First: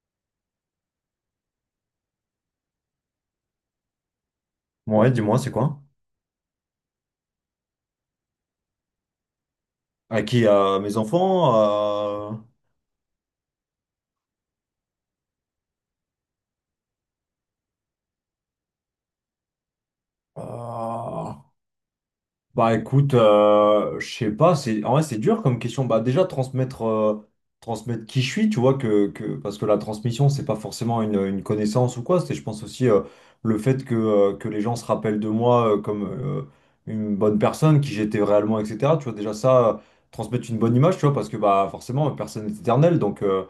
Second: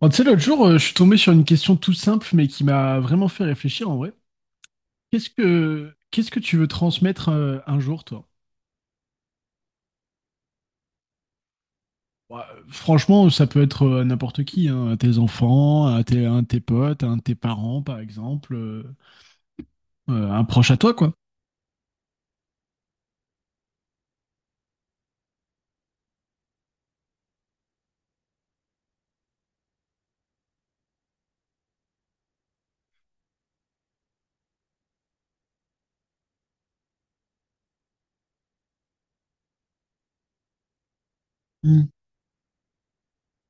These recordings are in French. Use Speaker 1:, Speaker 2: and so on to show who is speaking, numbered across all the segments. Speaker 1: Bon, tu sais, l'autre jour, je suis tombé sur une question tout simple, mais qui m'a vraiment fait réfléchir en vrai.
Speaker 2: Ouais,
Speaker 1: Qu'est-ce
Speaker 2: dis-moi, c'est quoi?
Speaker 1: que, qu'est-ce que tu veux transmettre un jour, toi?
Speaker 2: À qui? À mes enfants?
Speaker 1: Ouais, franchement, ça peut être à n'importe qui, hein, à tes enfants, un de tes potes, à un de tes parents, par exemple, un proche à toi, quoi.
Speaker 2: À- Bah écoute, je sais pas, c'est, en vrai, c'est dur comme question. Bah déjà transmettre qui je suis, tu vois que parce que la transmission c'est pas forcément une connaissance ou quoi. C'est, je pense aussi, le fait que les gens se rappellent de moi comme une bonne personne, qui j'étais réellement, etc. Tu vois déjà ça, transmettre une bonne image, tu vois parce que bah
Speaker 1: Mm.
Speaker 2: forcément personne n'est éternel, donc euh,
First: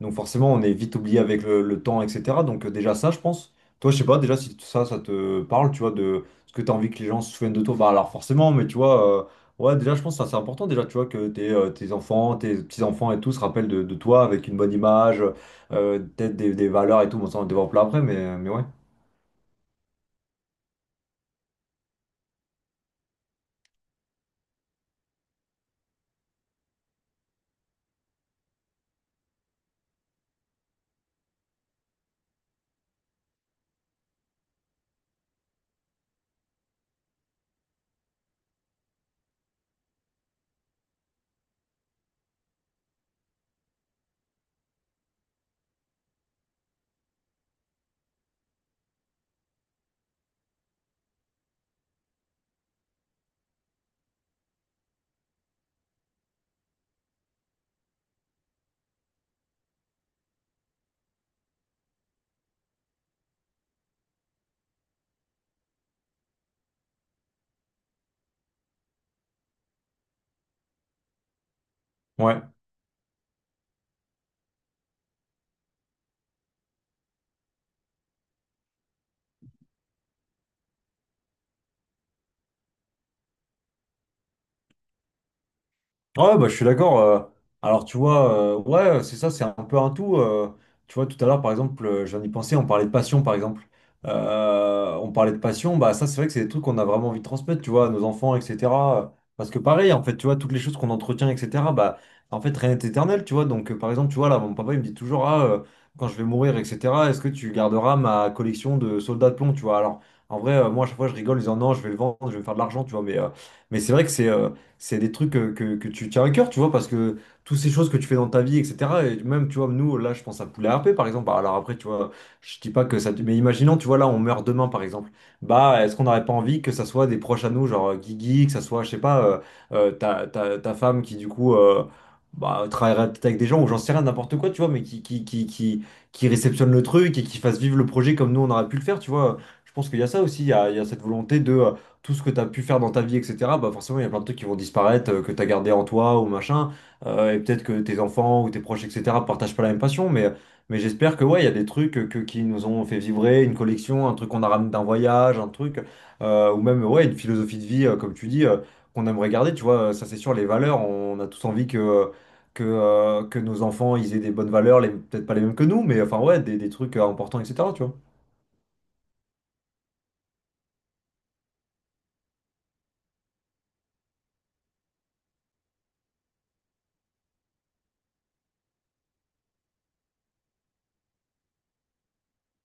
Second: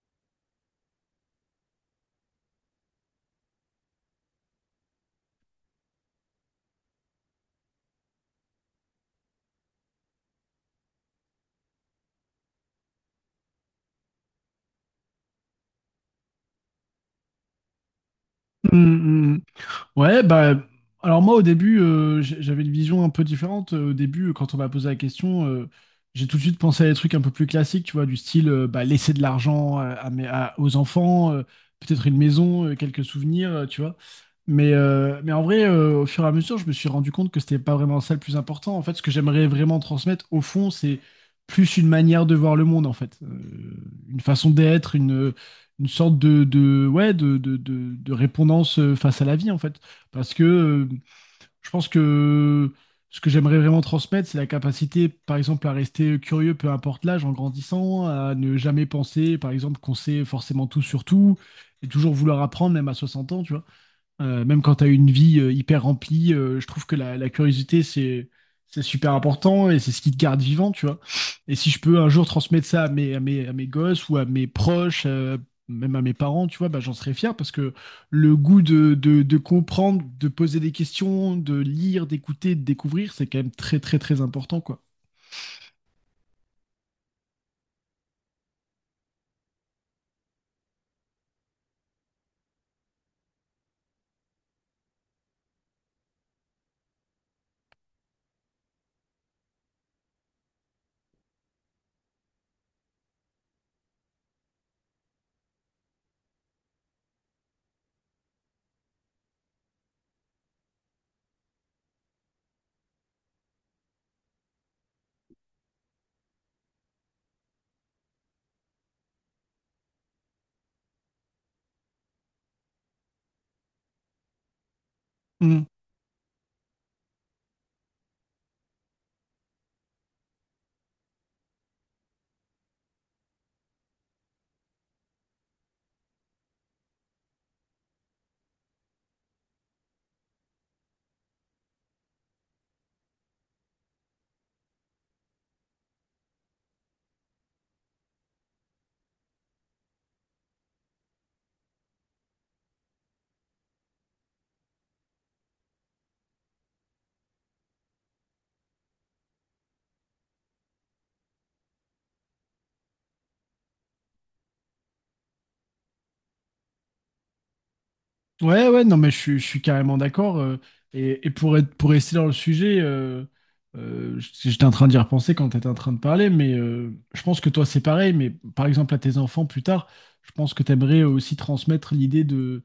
Speaker 2: donc forcément on est vite oublié avec le temps, etc. Donc, déjà ça je pense. Toi je sais pas déjà si ça ça te parle, tu vois parce que tu as envie que les gens se souviennent de toi. Bah alors forcément, mais tu vois, ouais, déjà je pense que ça, c'est important déjà, tu vois, que tes enfants, tes petits-enfants et tout se rappellent de toi avec une bonne image, peut-être des valeurs et tout, bon ça on le développe là après, mais ouais.
Speaker 1: Mm. Mm. Ouais, bah, alors moi au début, j'avais une vision un peu différente. Au début, quand on m'a posé la question, j'ai tout de suite pensé à des trucs un peu plus classiques, tu vois, du style bah, laisser de l'argent aux enfants, peut-être une maison, quelques souvenirs, tu vois. Mais en vrai, au fur et à mesure, je me suis rendu compte que c'était pas vraiment ça le plus important. En fait, ce que j'aimerais vraiment transmettre, au fond, c'est plus une manière de voir le monde, en fait. Une façon d'être, une sorte ouais, de répondance face à la vie, en fait. Parce que je pense que ce que j'aimerais vraiment transmettre, c'est la capacité, par exemple, à rester curieux, peu importe l'âge, en grandissant, à ne jamais penser, par exemple, qu'on sait forcément tout sur tout, et toujours vouloir apprendre, même à 60 ans, tu vois. Même quand tu as une vie hyper remplie, je trouve que la curiosité, c'est super important et c'est ce qui te garde vivant, tu vois. Et si je peux un jour
Speaker 2: Ouais.
Speaker 1: transmettre ça à mes gosses ou à mes proches, même à mes parents, tu vois, bah, j'en serais fier parce que le goût de comprendre, de poser des questions, de lire, d'écouter, de découvrir, c'est quand même très, très, très important, quoi.
Speaker 2: Ouais, bah, je suis d'accord. Alors, tu vois, ouais, c'est ça, c'est un peu un tout. Tu vois, tout à l'heure, par exemple, j'en ai pensé, on parlait de passion, par exemple. On parlait de passion, bah, ça, c'est vrai que c'est des trucs qu'on a vraiment envie de transmettre, tu vois, à nos enfants, etc. Parce que, pareil, en fait, tu vois, toutes les choses qu'on entretient, etc., bah, en fait, rien n'est éternel, tu vois. Donc, par exemple, tu vois, là, mon papa, il me dit toujours, ah, quand je vais mourir, etc., est-ce que tu garderas ma collection de soldats de plomb, tu vois. Alors, en vrai, moi, à chaque fois, je rigole en disant, non, je vais le vendre, je vais me faire de l'argent, tu vois, mais. Mais c'est vrai que c'est des trucs que tu tiens à cœur, tu vois, parce que toutes ces choses que tu fais dans ta vie, etc. Et même, tu vois, nous, là, je pense à Poulet RP, par exemple. Bah, alors après, tu vois, je dis pas que ça... Mais imaginons, tu vois, là, on meurt demain, par exemple.
Speaker 1: Mm.
Speaker 2: Bah, est-ce qu'on n'aurait pas envie que ça soit des proches à nous, genre Guigui, que ça soit, je sais pas, ta femme qui, du coup... Bah, travaillerait peut-être avec des gens ou j'en sais rien, n'importe quoi, tu vois, mais qui réceptionne le truc et qui fasse vivre le projet comme nous on aurait pu le faire, tu vois. Je pense qu'il y a ça aussi, il y a cette volonté de tout ce que tu as pu faire dans ta vie, etc., bah forcément, il y a plein de trucs qui vont disparaître, que tu as gardé en toi ou machin. Et peut-être que tes enfants ou tes proches, etc., partagent pas la même passion. Mais j'espère que, ouais, il y a des trucs qui nous ont fait vibrer, une collection, un truc qu'on a ramené d'un voyage, un truc, ou même, ouais, une philosophie de vie, comme tu dis, qu'on aimerait garder. Tu vois, ça, c'est sûr, les valeurs, on a tous envie que. Que nos enfants ils aient des bonnes valeurs, peut-être pas les mêmes que nous, mais enfin ouais, des trucs importants, etc. Tu vois.
Speaker 1: Ouais, ouais, non, mais je suis carrément d'accord. Et pour pour rester dans le sujet, j'étais en train d'y repenser quand tu étais en train de parler, mais je pense que toi, c'est pareil. Mais par exemple, à tes enfants plus tard, je pense que tu aimerais aussi transmettre l'idée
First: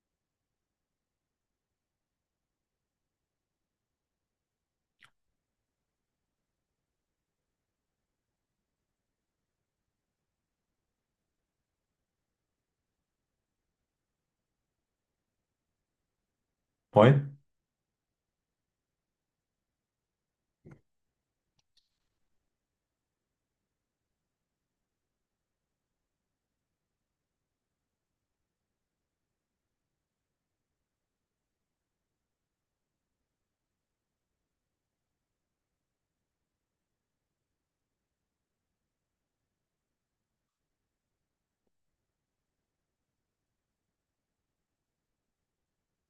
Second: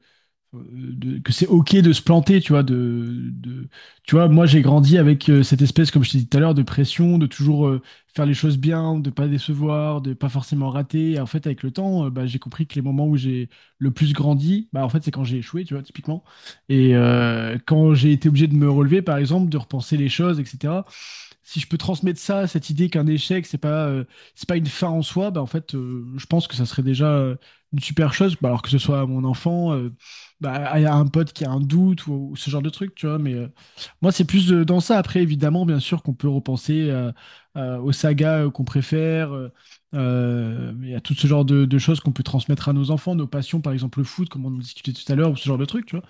Speaker 1: de- que c'est ok de se planter, tu vois, tu vois, moi j'ai grandi avec cette espèce, comme je t'ai dit tout à l'heure, de pression, de toujours faire les choses bien, de pas décevoir, de pas forcément rater. Et en fait, avec le temps, bah, j'ai compris que les moments où j'ai le plus grandi, bah, en fait, c'est quand j'ai échoué, tu vois, typiquement. Et
Speaker 2: Ouais.
Speaker 1: euh, quand j'ai été obligé de me relever, par exemple, de repenser les choses, etc. Si je peux transmettre ça, cette idée qu'un échec, c'est pas une fin en soi, bah, en fait, je pense que ça serait déjà une super chose. Bah, alors que ce soit à mon enfant, bah, à un pote qui a un doute ou ce genre de truc, tu vois. Mais moi, c'est plus dans ça. Après, évidemment, bien sûr qu'on peut repenser aux sagas qu'on préfère. Il y tout ce genre de choses qu'on peut transmettre à nos enfants, nos passions, par exemple le foot, comme on en discutait tout à l'heure, ou ce genre de truc, tu vois.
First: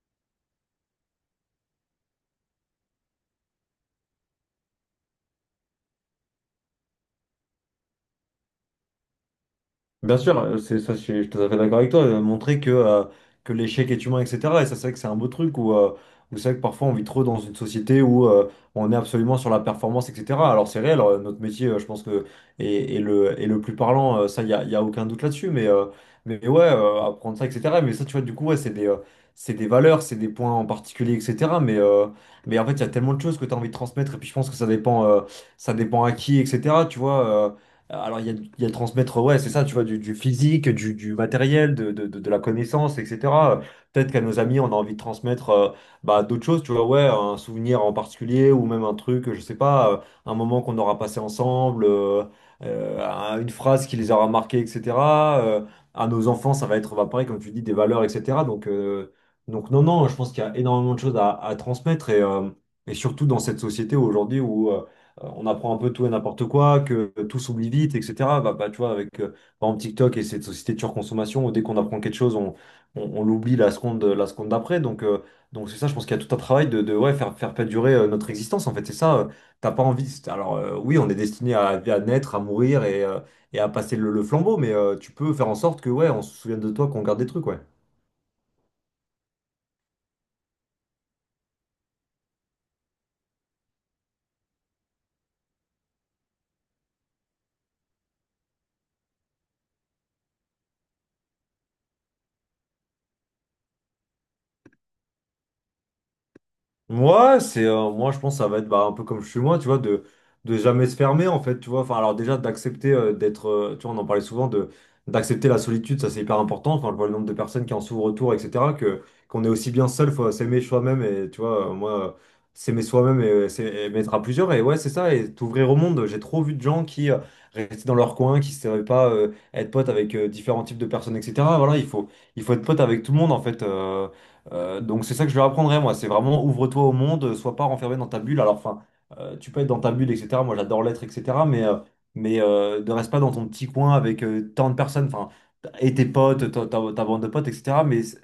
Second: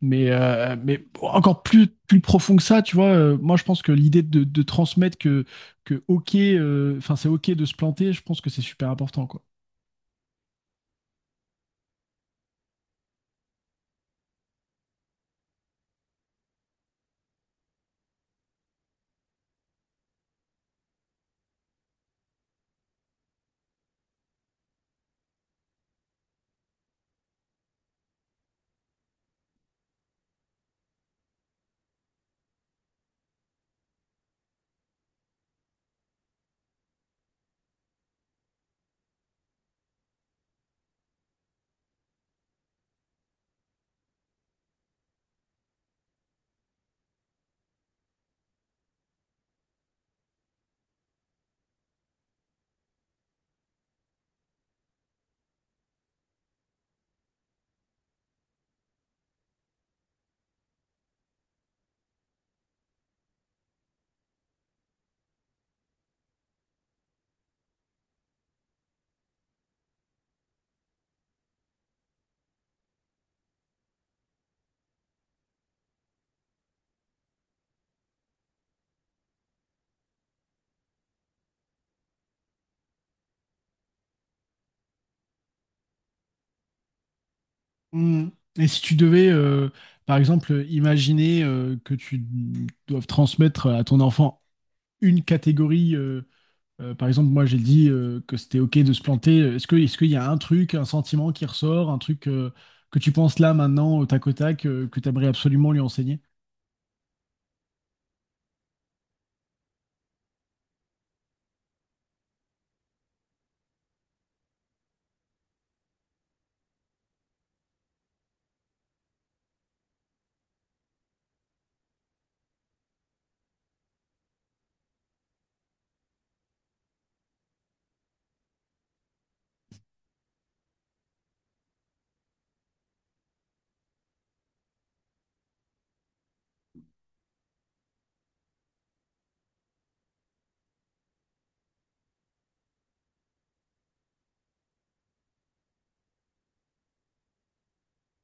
Speaker 1: Mais encore plus profond que ça, tu vois. Moi je pense que l'idée de transmettre que enfin c'est ok de se planter, je pense que c'est super important, quoi.
Speaker 2: Bien sûr, c'est ça, je tout à fait d'accord avec toi. Montrer que l'échec est humain, etc. Et ça, c'est vrai que c'est un beau truc où c'est vrai que parfois on vit trop dans une société où on est absolument sur la performance, etc. Alors c'est réel, notre métier, je pense que est le plus parlant, ça, y a aucun doute là-dessus. Mais ouais, apprendre ça, etc. Mais ça, tu vois, du coup, ouais, c'est des valeurs, c'est des points en particulier, etc. Mais en fait, il y a tellement de choses que tu as envie de transmettre. Et puis je pense que ça dépend à qui, etc. Tu vois. Alors, il y a transmettre, ouais, c'est ça, tu vois, du physique, du matériel, de la connaissance, etc. Euh, Peut-être qu'à nos amis, on a envie de transmettre bah, d'autres choses, tu vois, ouais, un souvenir en particulier ou même un truc, je sais pas, un moment qu'on aura passé ensemble, une phrase qui les aura marqués, etc. Euh, à nos enfants, ça va être, bah, pareil, comme tu dis, des valeurs, etc. Donc non, non, je pense qu'il y a énormément de choses à transmettre et surtout dans cette société aujourd'hui où. On apprend un peu tout et n'importe quoi, que tout s'oublie vite, etc. Bah, tu vois, avec par exemple TikTok et cette société de surconsommation, dès qu'on apprend quelque chose, on l'oublie la seconde d'après. Donc c'est ça, je pense qu'il y a tout un travail de ouais, faire perdurer notre existence. En fait, c'est ça, t'as pas envie. Alors, oui, on est destiné à naître, à mourir et à passer le flambeau, mais tu peux faire en sorte que ouais, on se souvienne de toi, qu'on garde des trucs, ouais.
Speaker 1: Mm. Et si tu devais par exemple imaginer que tu doives transmettre à ton enfant une catégorie par exemple moi j'ai dit que c'était ok de se planter. Est-ce qu'il y a un truc, un sentiment qui ressort, un truc que tu penses là maintenant au tac au tac, que tu aimerais absolument lui enseigner?
Speaker 2: Moi, c'est moi je pense que ça va être bah, un peu comme je suis moi, tu vois, de jamais se fermer en fait, tu vois. Enfin, alors déjà d'accepter d'être, tu vois, on en parlait souvent de d'accepter la solitude, ça c'est hyper important. Enfin, je vois le nombre de personnes qui en souffrent autour, etc. Que qu'on est aussi bien seul, faut s'aimer soi-même et tu vois, moi s'aimer soi-même et, s'aimer être à plusieurs et ouais c'est ça et t'ouvrir au monde. J'ai trop vu de gens qui restaient dans leur coin, qui savaient pas être potes avec différents types de personnes, etc. Voilà, il faut être pote avec tout le monde en fait. Donc c'est ça que je leur apprendrai, moi. C'est vraiment ouvre-toi au monde, sois pas renfermé dans ta bulle. Alors, enfin, tu peux être dans ta bulle, etc. Moi, j'adore l'être, etc. Mais ne reste pas dans ton petit coin avec tant de personnes, enfin, et tes potes, ta bande de potes, etc. Mais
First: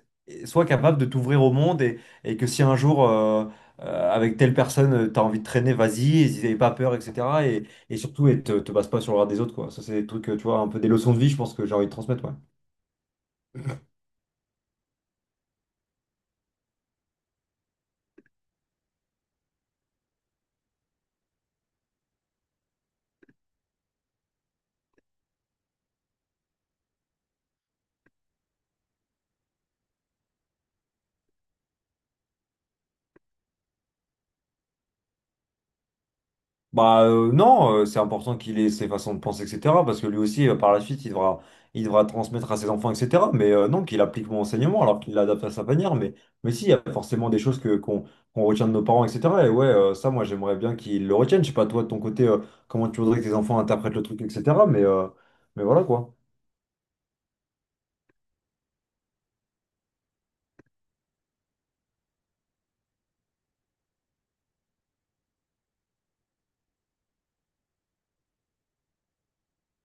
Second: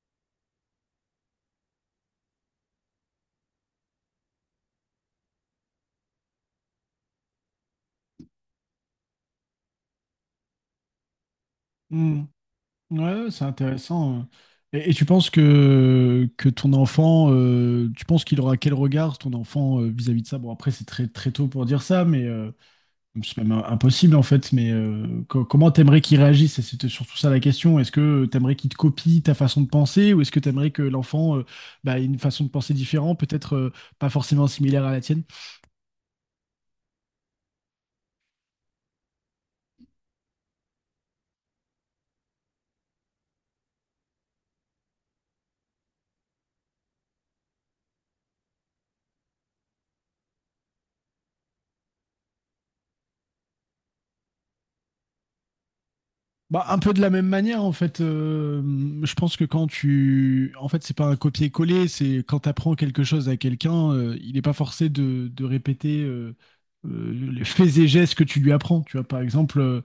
Speaker 2: sois capable de t'ouvrir au monde et que si un jour, avec telle personne, tu as envie de traîner, vas-y, et n'aie pas peur, etc. Et, et surtout, et te base pas sur le regard des autres, quoi. Ça, c'est des trucs, tu vois, un peu des leçons de vie, je pense que j'ai envie de transmettre, ouais.
Speaker 1: Ouais, c'est intéressant, hein. Et tu penses que ton enfant, tu penses qu'il aura quel regard, ton enfant, vis-à-vis de ça? Bon, après, c'est très, très tôt pour dire ça, mais c'est même impossible en fait. Mais comment t'aimerais qu'il réagisse? Et c'était surtout ça, la question. Est-ce que t'aimerais qu'il te copie ta façon de penser ou est-ce que t'aimerais que l'enfant bah, ait une façon de penser différente, peut-être pas forcément similaire à la tienne?
Speaker 2: Bah non, c'est important qu'il ait ses façons de penser, etc. Parce que lui aussi, par la suite, il devra transmettre à ses enfants, etc. Mais non, qu'il applique mon enseignement alors qu'il l'adapte à sa manière. Mais si, il y a forcément des choses que qu'on qu'on retient de nos parents, etc. Et ouais, ça, moi, j'aimerais bien qu'ils le retiennent. Je sais pas, toi, de ton côté, comment tu voudrais que tes enfants interprètent le truc, etc. Mais voilà quoi.
Speaker 1: Bah, un peu de la même manière, en fait, je pense que quand tu. En fait, c'est pas un copier-coller, c'est quand tu apprends quelque chose à quelqu'un, il n'est pas forcé de répéter les faits et gestes que tu lui apprends. Tu vois, par exemple, euh,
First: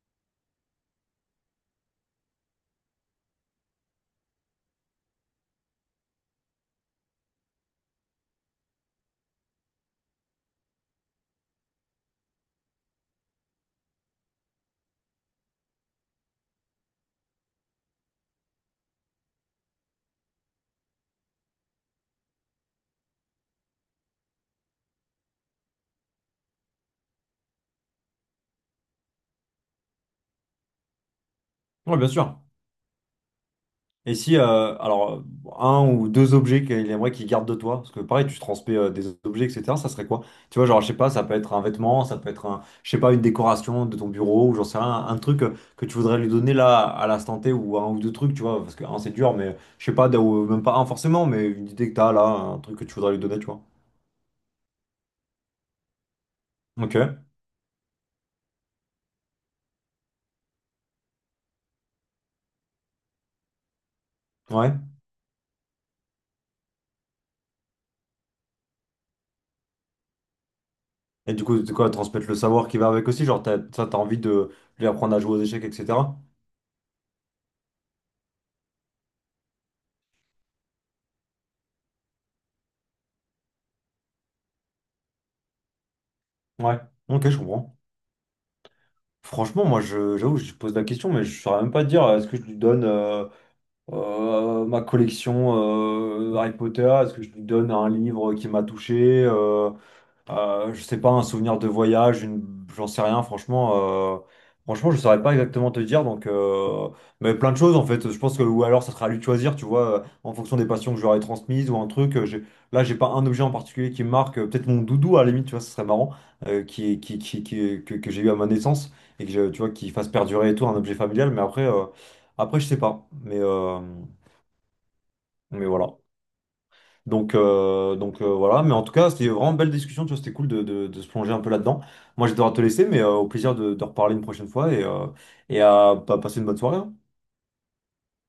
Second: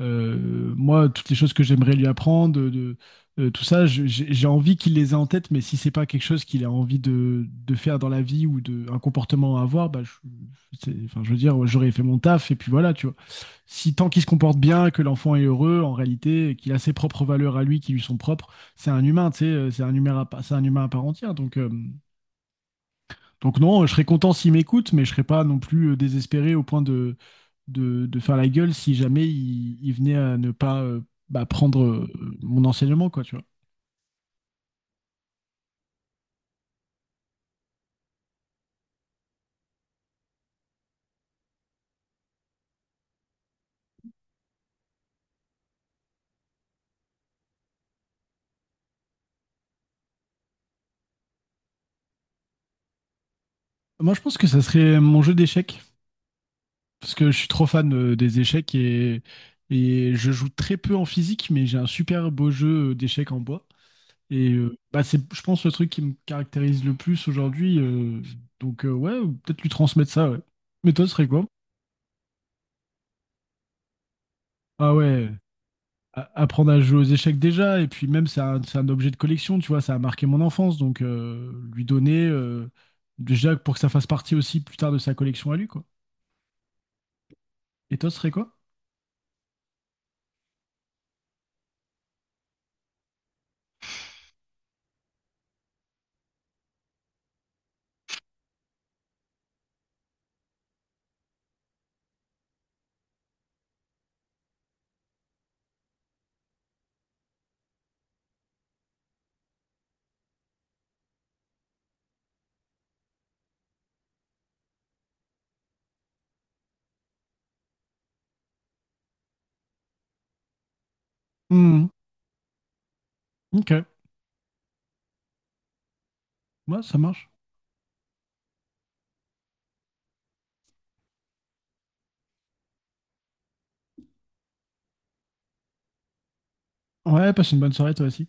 Speaker 1: euh, moi, toutes les choses que j'aimerais lui apprendre, tout ça, j'ai envie qu'il les ait en tête, mais si c'est pas quelque chose qu'il a envie de faire dans la vie ou de, un comportement à avoir, bah, enfin, je veux dire, j'aurais fait mon taf et puis voilà, tu vois. Si tant qu'il se comporte bien, que l'enfant est heureux, en réalité, qu'il a ses propres valeurs à lui qui lui sont propres, c'est un humain, tu sais, c'est un humain à part entière. Donc non, je serais content s'il m'écoute, mais je serais pas non plus désespéré au point de faire la gueule si jamais il venait à ne pas bah, prendre
Speaker 2: Ouais, bien sûr.
Speaker 1: mon enseignement, quoi, tu vois.
Speaker 2: Et si, alors, un ou deux objets qu'il aimerait qu'il garde de toi, parce que pareil, tu transmets des objets, etc., ça serait quoi? Tu vois, genre, je sais pas, ça peut être un vêtement, ça peut être un, je sais pas, une décoration de ton bureau, ou j'en sais rien, un truc que tu voudrais lui donner là, à l'instant T, ou un ou deux trucs, tu vois, parce que un, c'est dur, mais je sais pas, ou même pas un forcément, mais une idée que t'as là, un truc que tu voudrais lui donner, tu vois.
Speaker 1: Moi, je pense que ça serait mon jeu d'échecs,
Speaker 2: Ok,
Speaker 1: parce que je suis trop fan des échecs, et je joue très peu en physique, mais j'ai un super beau jeu d'échecs en bois. Et
Speaker 2: ouais.
Speaker 1: euh, bah, c'est, je pense, le truc qui me caractérise le plus aujourd'hui. Donc, ouais, ou peut-être lui transmettre ça, ouais. Mais toi, ce serait
Speaker 2: Et
Speaker 1: quoi?
Speaker 2: du coup, c'est quoi, transmettre le savoir qui va avec aussi, genre, ça, t'as envie de lui
Speaker 1: Ah
Speaker 2: apprendre à
Speaker 1: ouais,
Speaker 2: jouer aux échecs, etc.
Speaker 1: apprendre à jouer aux échecs déjà. Et puis même, c'est un objet de collection, tu vois, ça a marqué mon enfance. Donc, lui donner, déjà, pour que ça fasse partie aussi plus tard de sa collection à lui, quoi.
Speaker 2: Ouais, ok, je comprends.
Speaker 1: Et toi, ce serait quoi?
Speaker 2: Franchement, moi, j'avoue, je pose la question, mais je saurais même pas te dire, est-ce que je lui donne ma collection Harry Potter? Est-ce que je lui donne un livre qui m'a touché? Je sais pas, un souvenir de voyage, une... j'en sais rien, franchement. Franchement, je saurais pas exactement te dire, donc. Mais plein de choses, en fait. Je pense que, ou alors, ça sera à lui de choisir, tu vois, en fonction des passions que je lui j'aurais transmises ou un truc. Là, j'ai pas un objet en particulier qui me marque. Peut-être mon doudou, à la limite, tu vois, ce serait marrant, que j'ai eu à ma naissance et que, tu vois, qui fasse perdurer et tout, un objet familial. Mais après, euh,
Speaker 1: Hmm,
Speaker 2: après, je sais pas. Mais,
Speaker 1: ok,
Speaker 2: euh, mais voilà.
Speaker 1: ouais, ça marche.
Speaker 2: Donc, voilà, mais en tout cas, c'était vraiment une belle discussion, tu vois, c'était cool de se plonger un peu là-dedans. Moi, je vais devoir te laisser, mais au plaisir de reparler une prochaine fois et à passer une bonne soirée. Hein.
Speaker 1: Ouais, passe une bonne soirée, toi aussi.